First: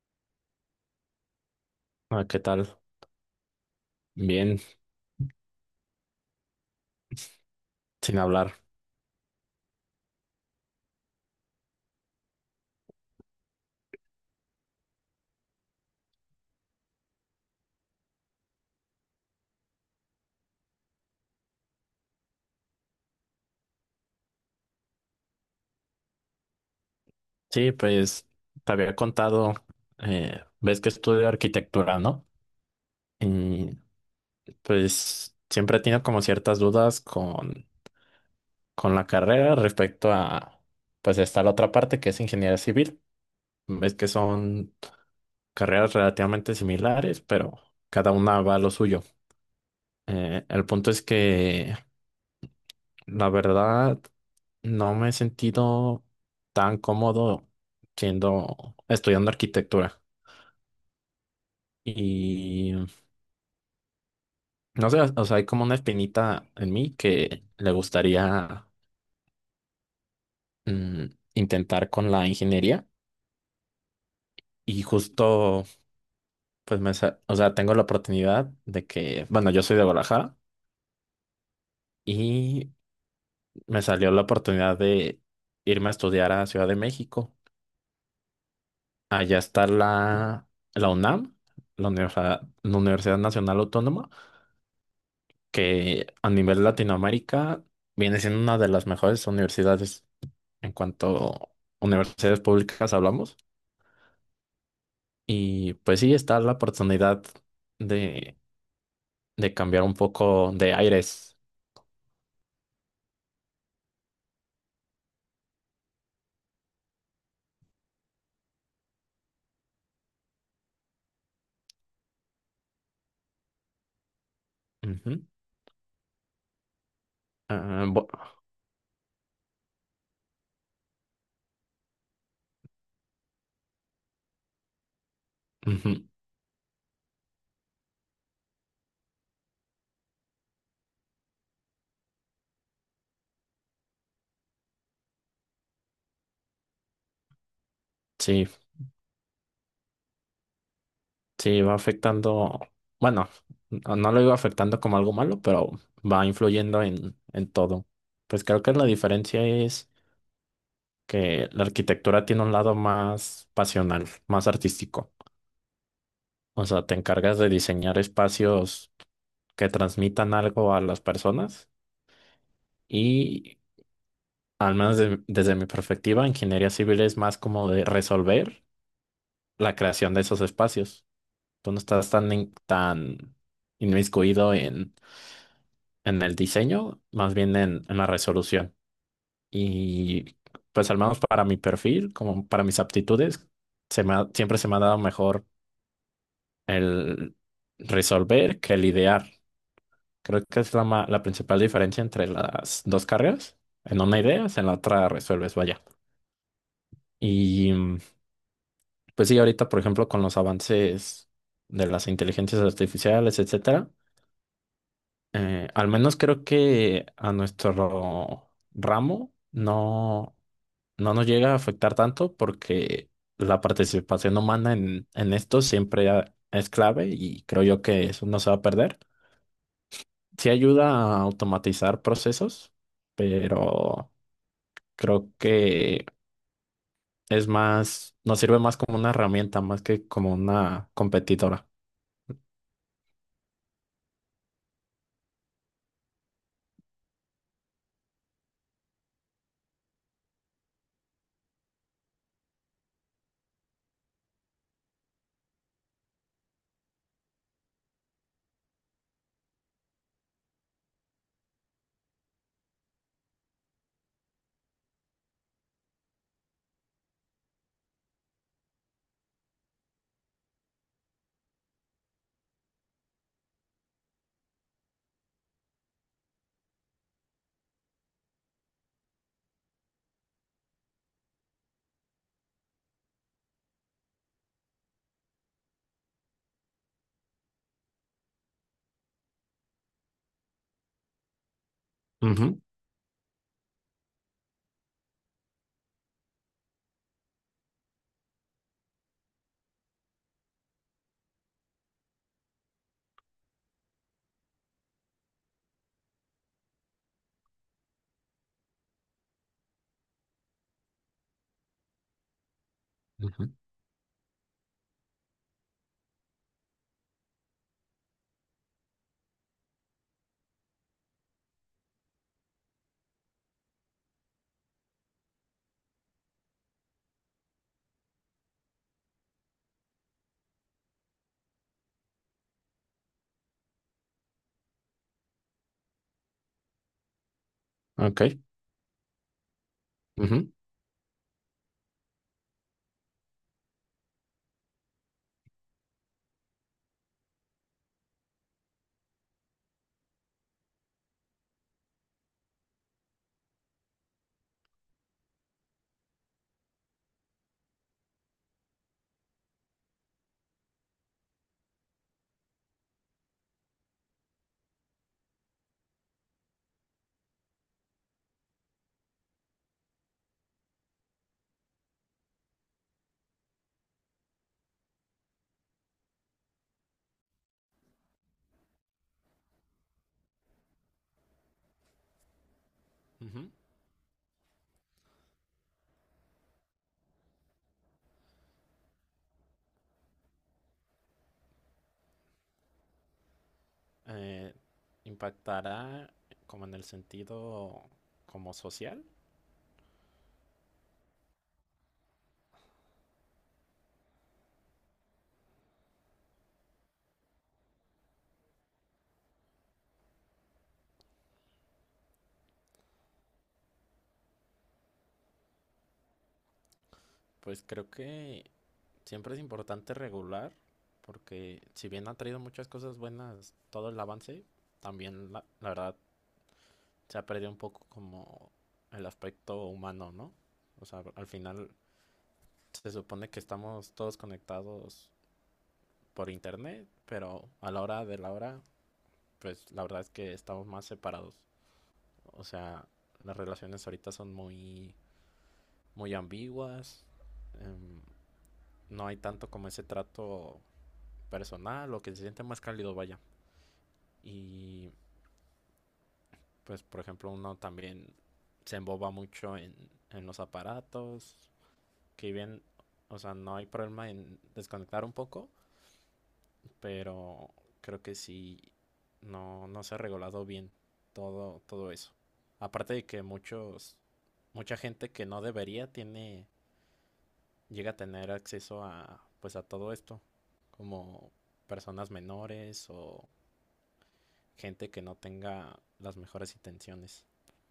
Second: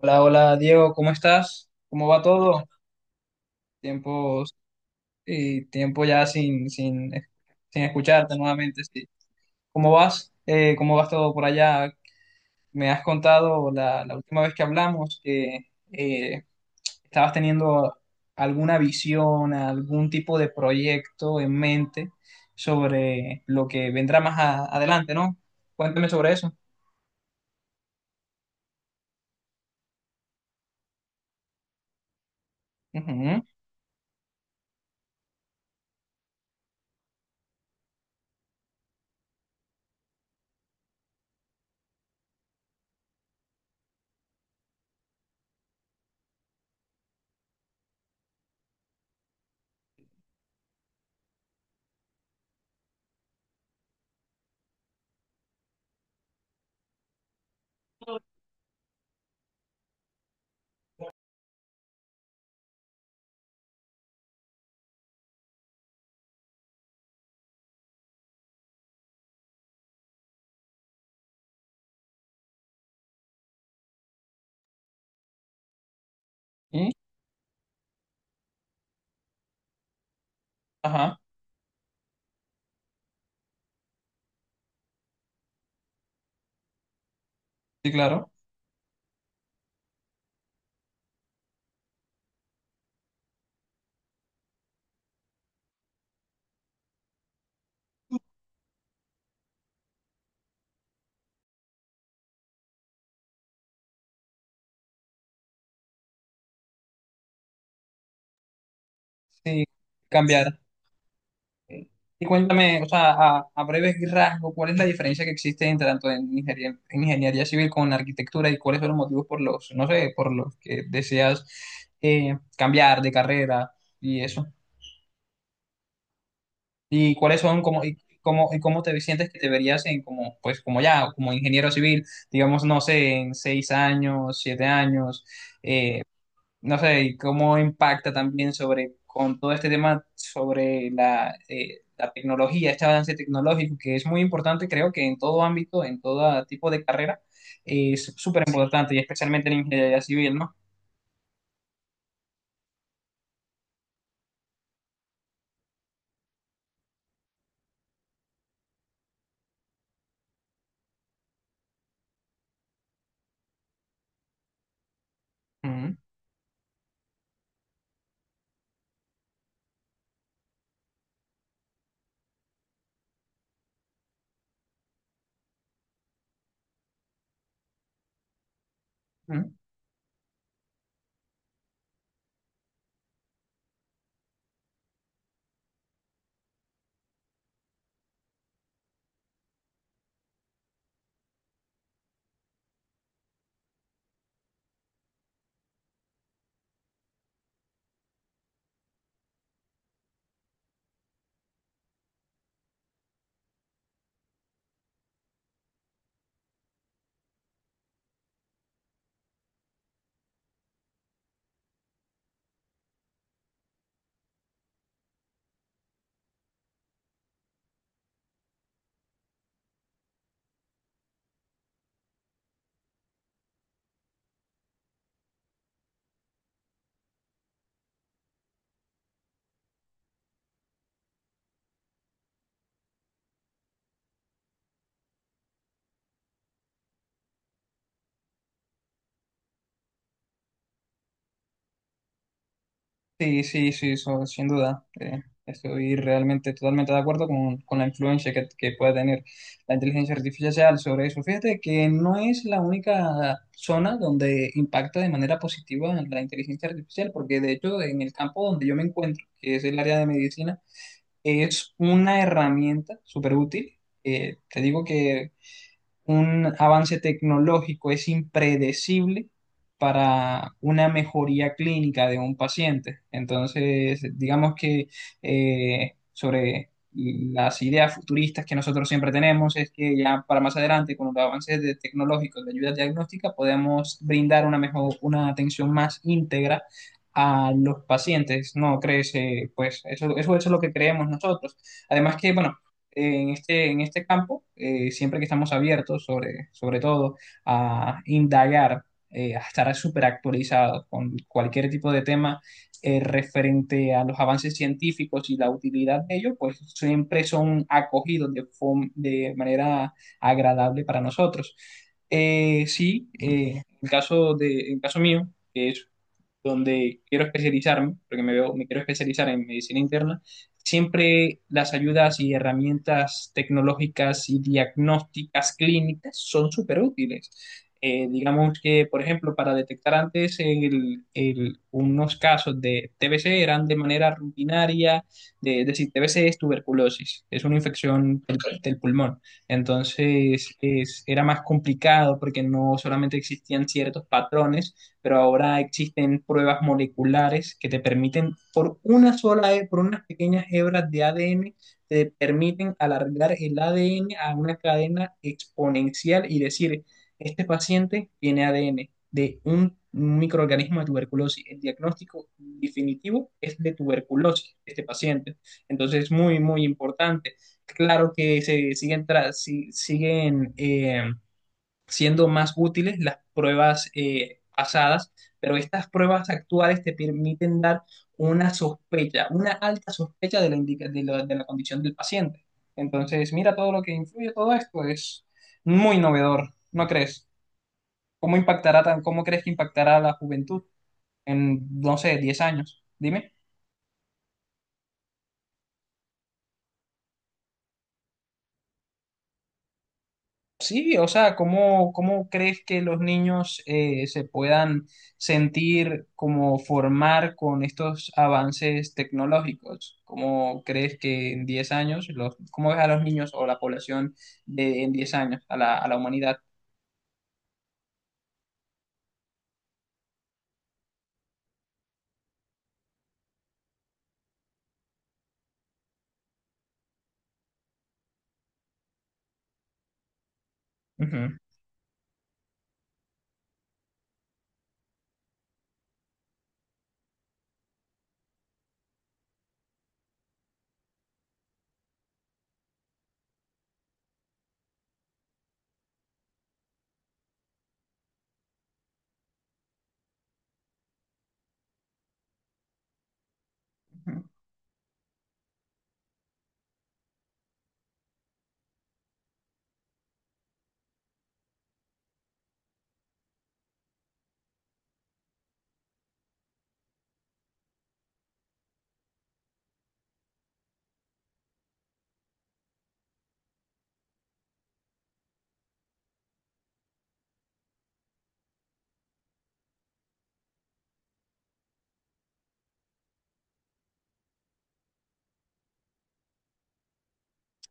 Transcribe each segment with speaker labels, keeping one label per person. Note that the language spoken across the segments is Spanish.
Speaker 1: Hola, hola Diego, ¿cómo estás? ¿Cómo va
Speaker 2: Ah, ¿qué
Speaker 1: todo?
Speaker 2: tal?
Speaker 1: Tiempos
Speaker 2: Bien,
Speaker 1: y tiempo ya sin
Speaker 2: sin
Speaker 1: escucharte
Speaker 2: hablar.
Speaker 1: nuevamente. Sí. ¿Cómo vas? ¿Cómo vas todo por allá? Me has contado la última vez que hablamos que eh, estabas teniendo alguna visión, algún tipo de proyecto en mente sobre lo que vendrá más adelante, ¿no? Cuéntame sobre eso.
Speaker 2: Sí, pues te había contado, ves que estudio arquitectura, ¿no?
Speaker 1: Ujú.
Speaker 2: Y pues siempre he tenido como ciertas dudas con la carrera respecto a, pues está la otra parte que es ingeniería civil. Ves que son carreras relativamente similares, pero cada una va a lo suyo. El punto es que la verdad no me he sentido tan cómodo siendo estudiando arquitectura. Y no sé, o sea, hay como una espinita en mí que le gustaría mm, intentar con la ingeniería. Y justo,
Speaker 1: ¿Y?
Speaker 2: o sea, tengo la oportunidad de que, bueno, yo soy de Guadalajara
Speaker 1: Ajá,
Speaker 2: y me salió la oportunidad de irme a estudiar a Ciudad de México.
Speaker 1: sí, claro.
Speaker 2: Allá está la UNAM, la Universidad Nacional Autónoma, que a nivel Latinoamérica viene siendo una de las mejores universidades en cuanto a universidades públicas hablamos. Y pues sí, está la oportunidad de, de
Speaker 1: Sí,
Speaker 2: cambiar un poco
Speaker 1: cambiar.
Speaker 2: de aires.
Speaker 1: Y cuéntame, o sea, a breves rasgos, ¿cuál es la diferencia que existe entre tanto en ingeniería civil con arquitectura y cuáles son los motivos por los, no sé, por los que deseas cambiar de carrera y eso?
Speaker 2: Ujú.
Speaker 1: ¿Y cuáles son como
Speaker 2: Ah,
Speaker 1: y cómo te sientes que te verías en como pues como ya como ingeniero civil, digamos, no sé, en 6 años, 7 años, eh,
Speaker 2: ujú.
Speaker 1: no sé, y cómo impacta también sobre, con todo este tema sobre la, la tecnología, este avance tecnológico, que es muy importante, creo que en todo ámbito, en todo tipo de carrera, es súper
Speaker 2: Sí,
Speaker 1: Sí. importante, y especialmente en ingeniería civil, ¿no?
Speaker 2: sí, va afectando, bueno, no lo digo afectando como algo malo, pero va influyendo en todo. Pues creo que la diferencia es que la arquitectura tiene un lado más pasional, más artístico.
Speaker 1: Ujú,
Speaker 2: O sea, te encargas de diseñar espacios que transmitan algo a las personas y, al menos desde mi perspectiva, ingeniería civil es más como de resolver
Speaker 1: ujú.
Speaker 2: la creación de esos espacios. Tú no estás tan, tan inmiscuido en el diseño, más bien en la resolución. Y pues al menos para mi perfil, como para mis aptitudes, siempre se me ha dado mejor el resolver que el idear. Creo que es la principal diferencia entre las dos carreras. En una ideas, en la otra resuelves, vaya. Y pues sí, ahorita, por ejemplo, con los avances de las inteligencias artificiales, etcétera, al menos creo que a nuestro ramo no. No nos llega a afectar tanto porque la participación humana en esto siempre es clave y creo yo que eso no se va a perder. Sí ayuda a automatizar procesos, pero creo que es más, nos sirve más como una herramienta, más que como una competidora.
Speaker 1: Sí, sí, sí, eso, sin duda. Estoy realmente totalmente de acuerdo con la influencia que puede tener la inteligencia artificial sobre eso. Fíjate que no es la única zona donde impacta de manera positiva la inteligencia artificial, porque de hecho en el campo donde yo me encuentro, que es el área de medicina, es una herramienta súper útil. Te digo que un avance tecnológico es impredecible para una mejoría clínica de un paciente. Entonces, digamos que sobre las ideas futuristas que nosotros siempre tenemos es que ya para más adelante, con los avances tecnológicos de ayuda diagnóstica, podemos brindar una mejor, una atención más íntegra a los pacientes, ¿no crees? Pues eso, eso, eso es lo que creemos nosotros. Además que, bueno,
Speaker 2: Ujú,
Speaker 1: en este campo, siempre que estamos abiertos, sobre todo, a indagar, a estar súper actualizados con cualquier tipo de tema referente a los avances científicos y la utilidad de ellos, pues siempre son acogidos de manera agradable para nosotros. Eh, sí,
Speaker 2: ujú.
Speaker 1: eh, el caso de, el caso mío, que es donde quiero especializarme, porque me veo, me quiero especializar en medicina interna, siempre las ayudas y herramientas tecnológicas y diagnósticas clínicas son súper útiles. Digamos que, por ejemplo, para detectar antes unos casos de TBC eran de manera rutinaria, de, es decir, TBC es tuberculosis, es una
Speaker 2: Ok.
Speaker 1: infección del, Ok. del pulmón.
Speaker 2: Ujú.
Speaker 1: Entonces, era más complicado porque no solamente existían ciertos patrones, pero ahora existen pruebas moleculares que te permiten, por una sola, por unas pequeñas hebras de ADN, te permiten alargar el ADN a una cadena exponencial y decir, este paciente tiene ADN de un microorganismo de tuberculosis. El diagnóstico definitivo es de tuberculosis de este paciente. Entonces es muy, muy importante. Claro que se siguen, siguen siendo más útiles las pruebas pasadas, pero estas pruebas actuales te permiten dar una sospecha, una alta sospecha de la, de la condición del paciente. Entonces,
Speaker 2: Ujú.
Speaker 1: mira todo lo que influye todo esto, es muy novedor, ¿no crees? ¿Cómo crees que impactará a la juventud en, no sé, 10 años? Dime.
Speaker 2: Eh, ¿Impactará como en el sentido como social?
Speaker 1: Sí, o sea, cómo crees que los niños se puedan sentir como formar con estos avances tecnológicos? ¿Cómo crees que en 10 años, cómo ves a los niños o la población en 10 años, a a la humanidad?
Speaker 2: Pues creo que siempre es importante regular, porque si bien ha traído muchas cosas buenas todo el avance, también la verdad se ha perdido un poco como el aspecto humano, ¿no? O sea, al
Speaker 1: Ujú.
Speaker 2: final se supone que estamos todos conectados por internet, pero a la hora de la hora, pues la verdad es que estamos más separados. O sea, las relaciones ahorita son muy, muy ambiguas, em, no hay tanto como ese trato personal o que se siente más cálido, vaya. Y pues, por ejemplo, uno también se emboba mucho en los aparatos, que bien, o sea, no hay problema en desconectar un poco, pero creo que sí no, no se ha regulado bien todo, todo eso. Aparte de que mucha gente que no debería tiene, llega a tener acceso a, pues a todo esto, como personas menores o gente que no tenga las mejores intenciones.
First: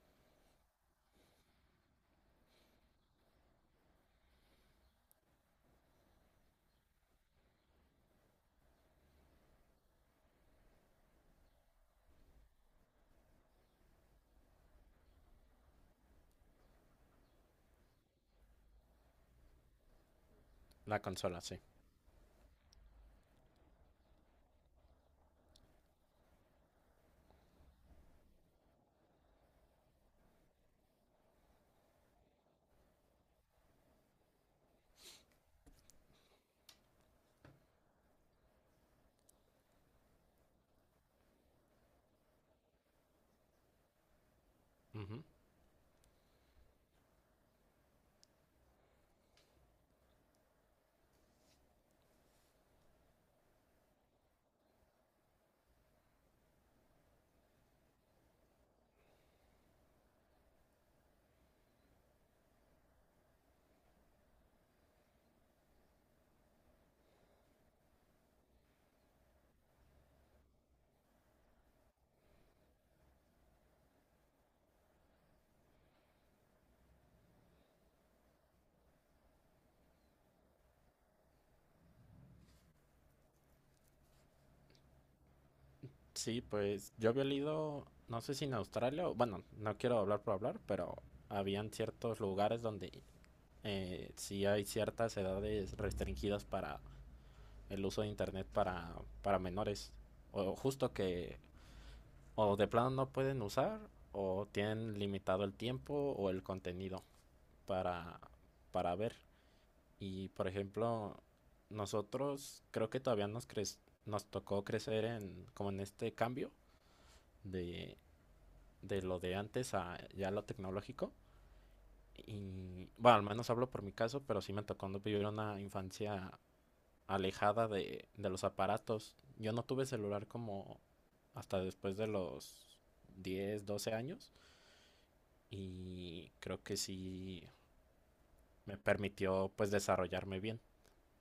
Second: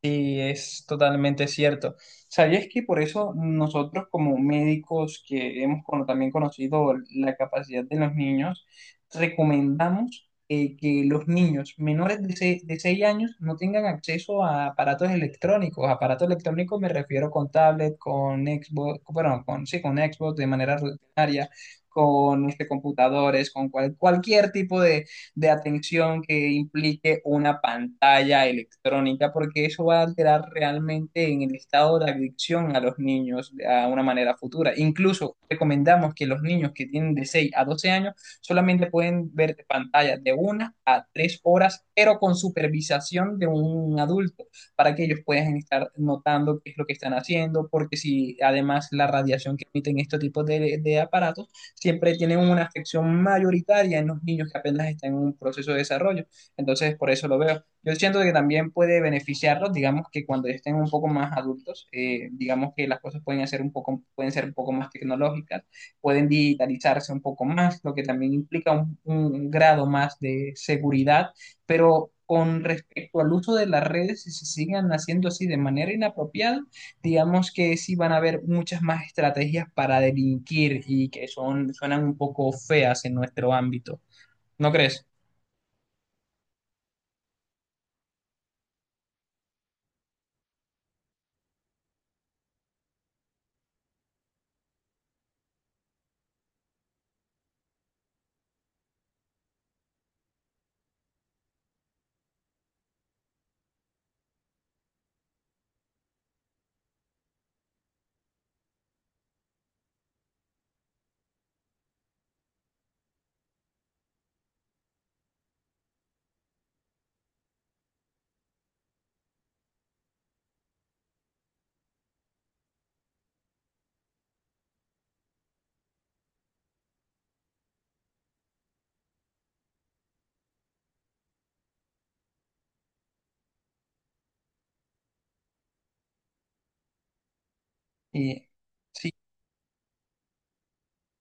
Speaker 1: Sí, es totalmente cierto. ¿Sabías que por eso nosotros como médicos que hemos también conocido la capacidad de los niños, recomendamos que los niños menores de 6 años no tengan acceso a aparatos electrónicos? Aparatos electrónicos me refiero con tablet, con Xbox, bueno, con, sí, con Xbox de manera
Speaker 2: La consola,
Speaker 1: rutinaria,
Speaker 2: sí.
Speaker 1: con computadores, con cualquier tipo de atención que implique una pantalla electrónica, porque eso va a alterar realmente en el estado de adicción a los niños a una manera futura. Incluso recomendamos que los niños que tienen de 6 a 12 años solamente pueden ver pantallas de 1 a 3 horas, pero con supervisación de un adulto, para que ellos
Speaker 2: Ujú.
Speaker 1: puedan estar notando qué es lo que están haciendo, porque si además la radiación que emiten estos tipos de aparatos siempre tienen una afección mayoritaria en los niños que apenas están en un proceso de desarrollo. Entonces, por eso lo veo. Yo siento que también puede beneficiarlos, digamos que cuando estén un poco más adultos, digamos que las cosas pueden hacer un poco, pueden ser un poco más tecnológicas, pueden digitalizarse un poco más, lo que también implica un grado más de seguridad, pero con respecto al uso de las redes, si se sigan haciendo así de manera inapropiada, digamos que sí van a haber muchas más estrategias para delinquir y que son, suenan un poco feas en nuestro ámbito. ¿No crees?
Speaker 2: Sí, pues yo había leído, no sé si en Australia, bueno, no quiero hablar por hablar, pero habían ciertos lugares donde sí hay ciertas edades restringidas para el uso de internet para menores. O justo que o de plano no pueden usar o tienen limitado el tiempo o el contenido para, para ver. Y por ejemplo, nosotros creo que todavía nos tocó crecer en como en este cambio de, de lo de antes a ya lo tecnológico. Y bueno, al menos hablo por mi caso, pero sí me tocó no vivir una infancia alejada de los aparatos. Yo no tuve celular como hasta después de los 10 12 años y creo que sí
Speaker 1: Y,
Speaker 2: me
Speaker 1: sí,
Speaker 2: permitió pues desarrollarme bien.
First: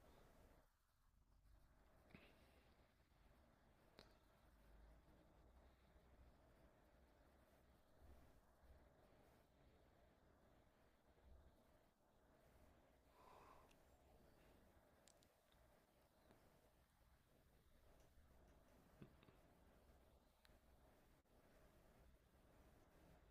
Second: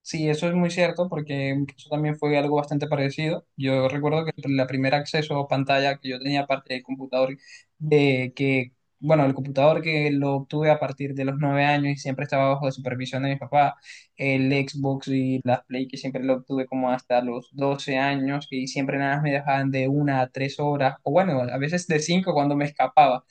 Speaker 1: Sí, eso es muy cierto porque eso también fue algo bastante parecido. Yo recuerdo que la primer acceso a pantalla que yo tenía aparte del computador, de que, bueno, el computador que lo obtuve a partir de los 9 años y siempre estaba bajo la supervisión de mi papá, el Xbox y las Play que siempre lo obtuve como hasta los 12 años y siempre nada más me dejaban de 1 a 3 horas, o bueno, a veces de cinco cuando me escapaba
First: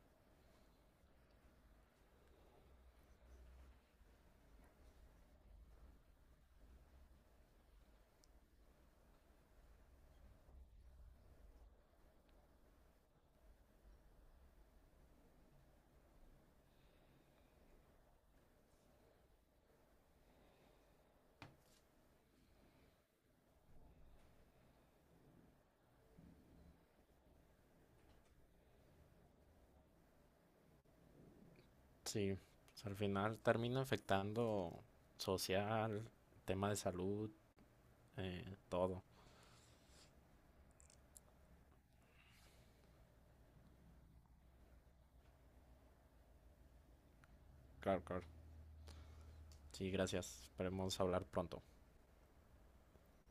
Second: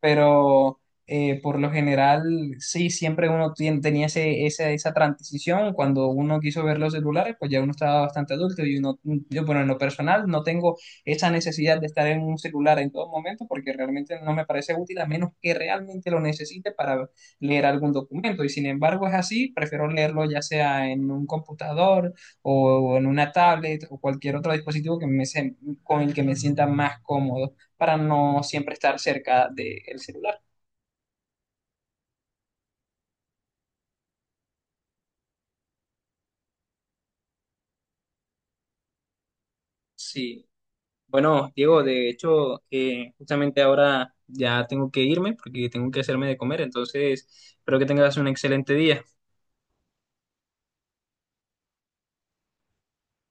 Speaker 1: pero por lo general sí, siempre uno tenía esa transición, cuando uno quiso ver los celulares, pues ya uno estaba bastante adulto y yo, bueno, en lo personal no tengo esa necesidad de estar en un celular en todo momento porque realmente no me parece útil a menos que realmente lo necesite para leer algún documento y sin embargo es así, prefiero leerlo ya sea en un computador o en una tablet o cualquier otro dispositivo que me, con el que me sienta más cómodo para no siempre estar cerca del celular.
Speaker 2: Sí, o sea, al final termina afectando social, tema de salud, todo.
Speaker 1: Sí, bueno, Diego, de hecho, justamente ahora ya tengo que irme porque tengo que hacerme de comer, entonces espero que
Speaker 2: Claro,
Speaker 1: tengas
Speaker 2: claro.
Speaker 1: un excelente día.
Speaker 2: Sí, gracias. Esperemos hablar pronto.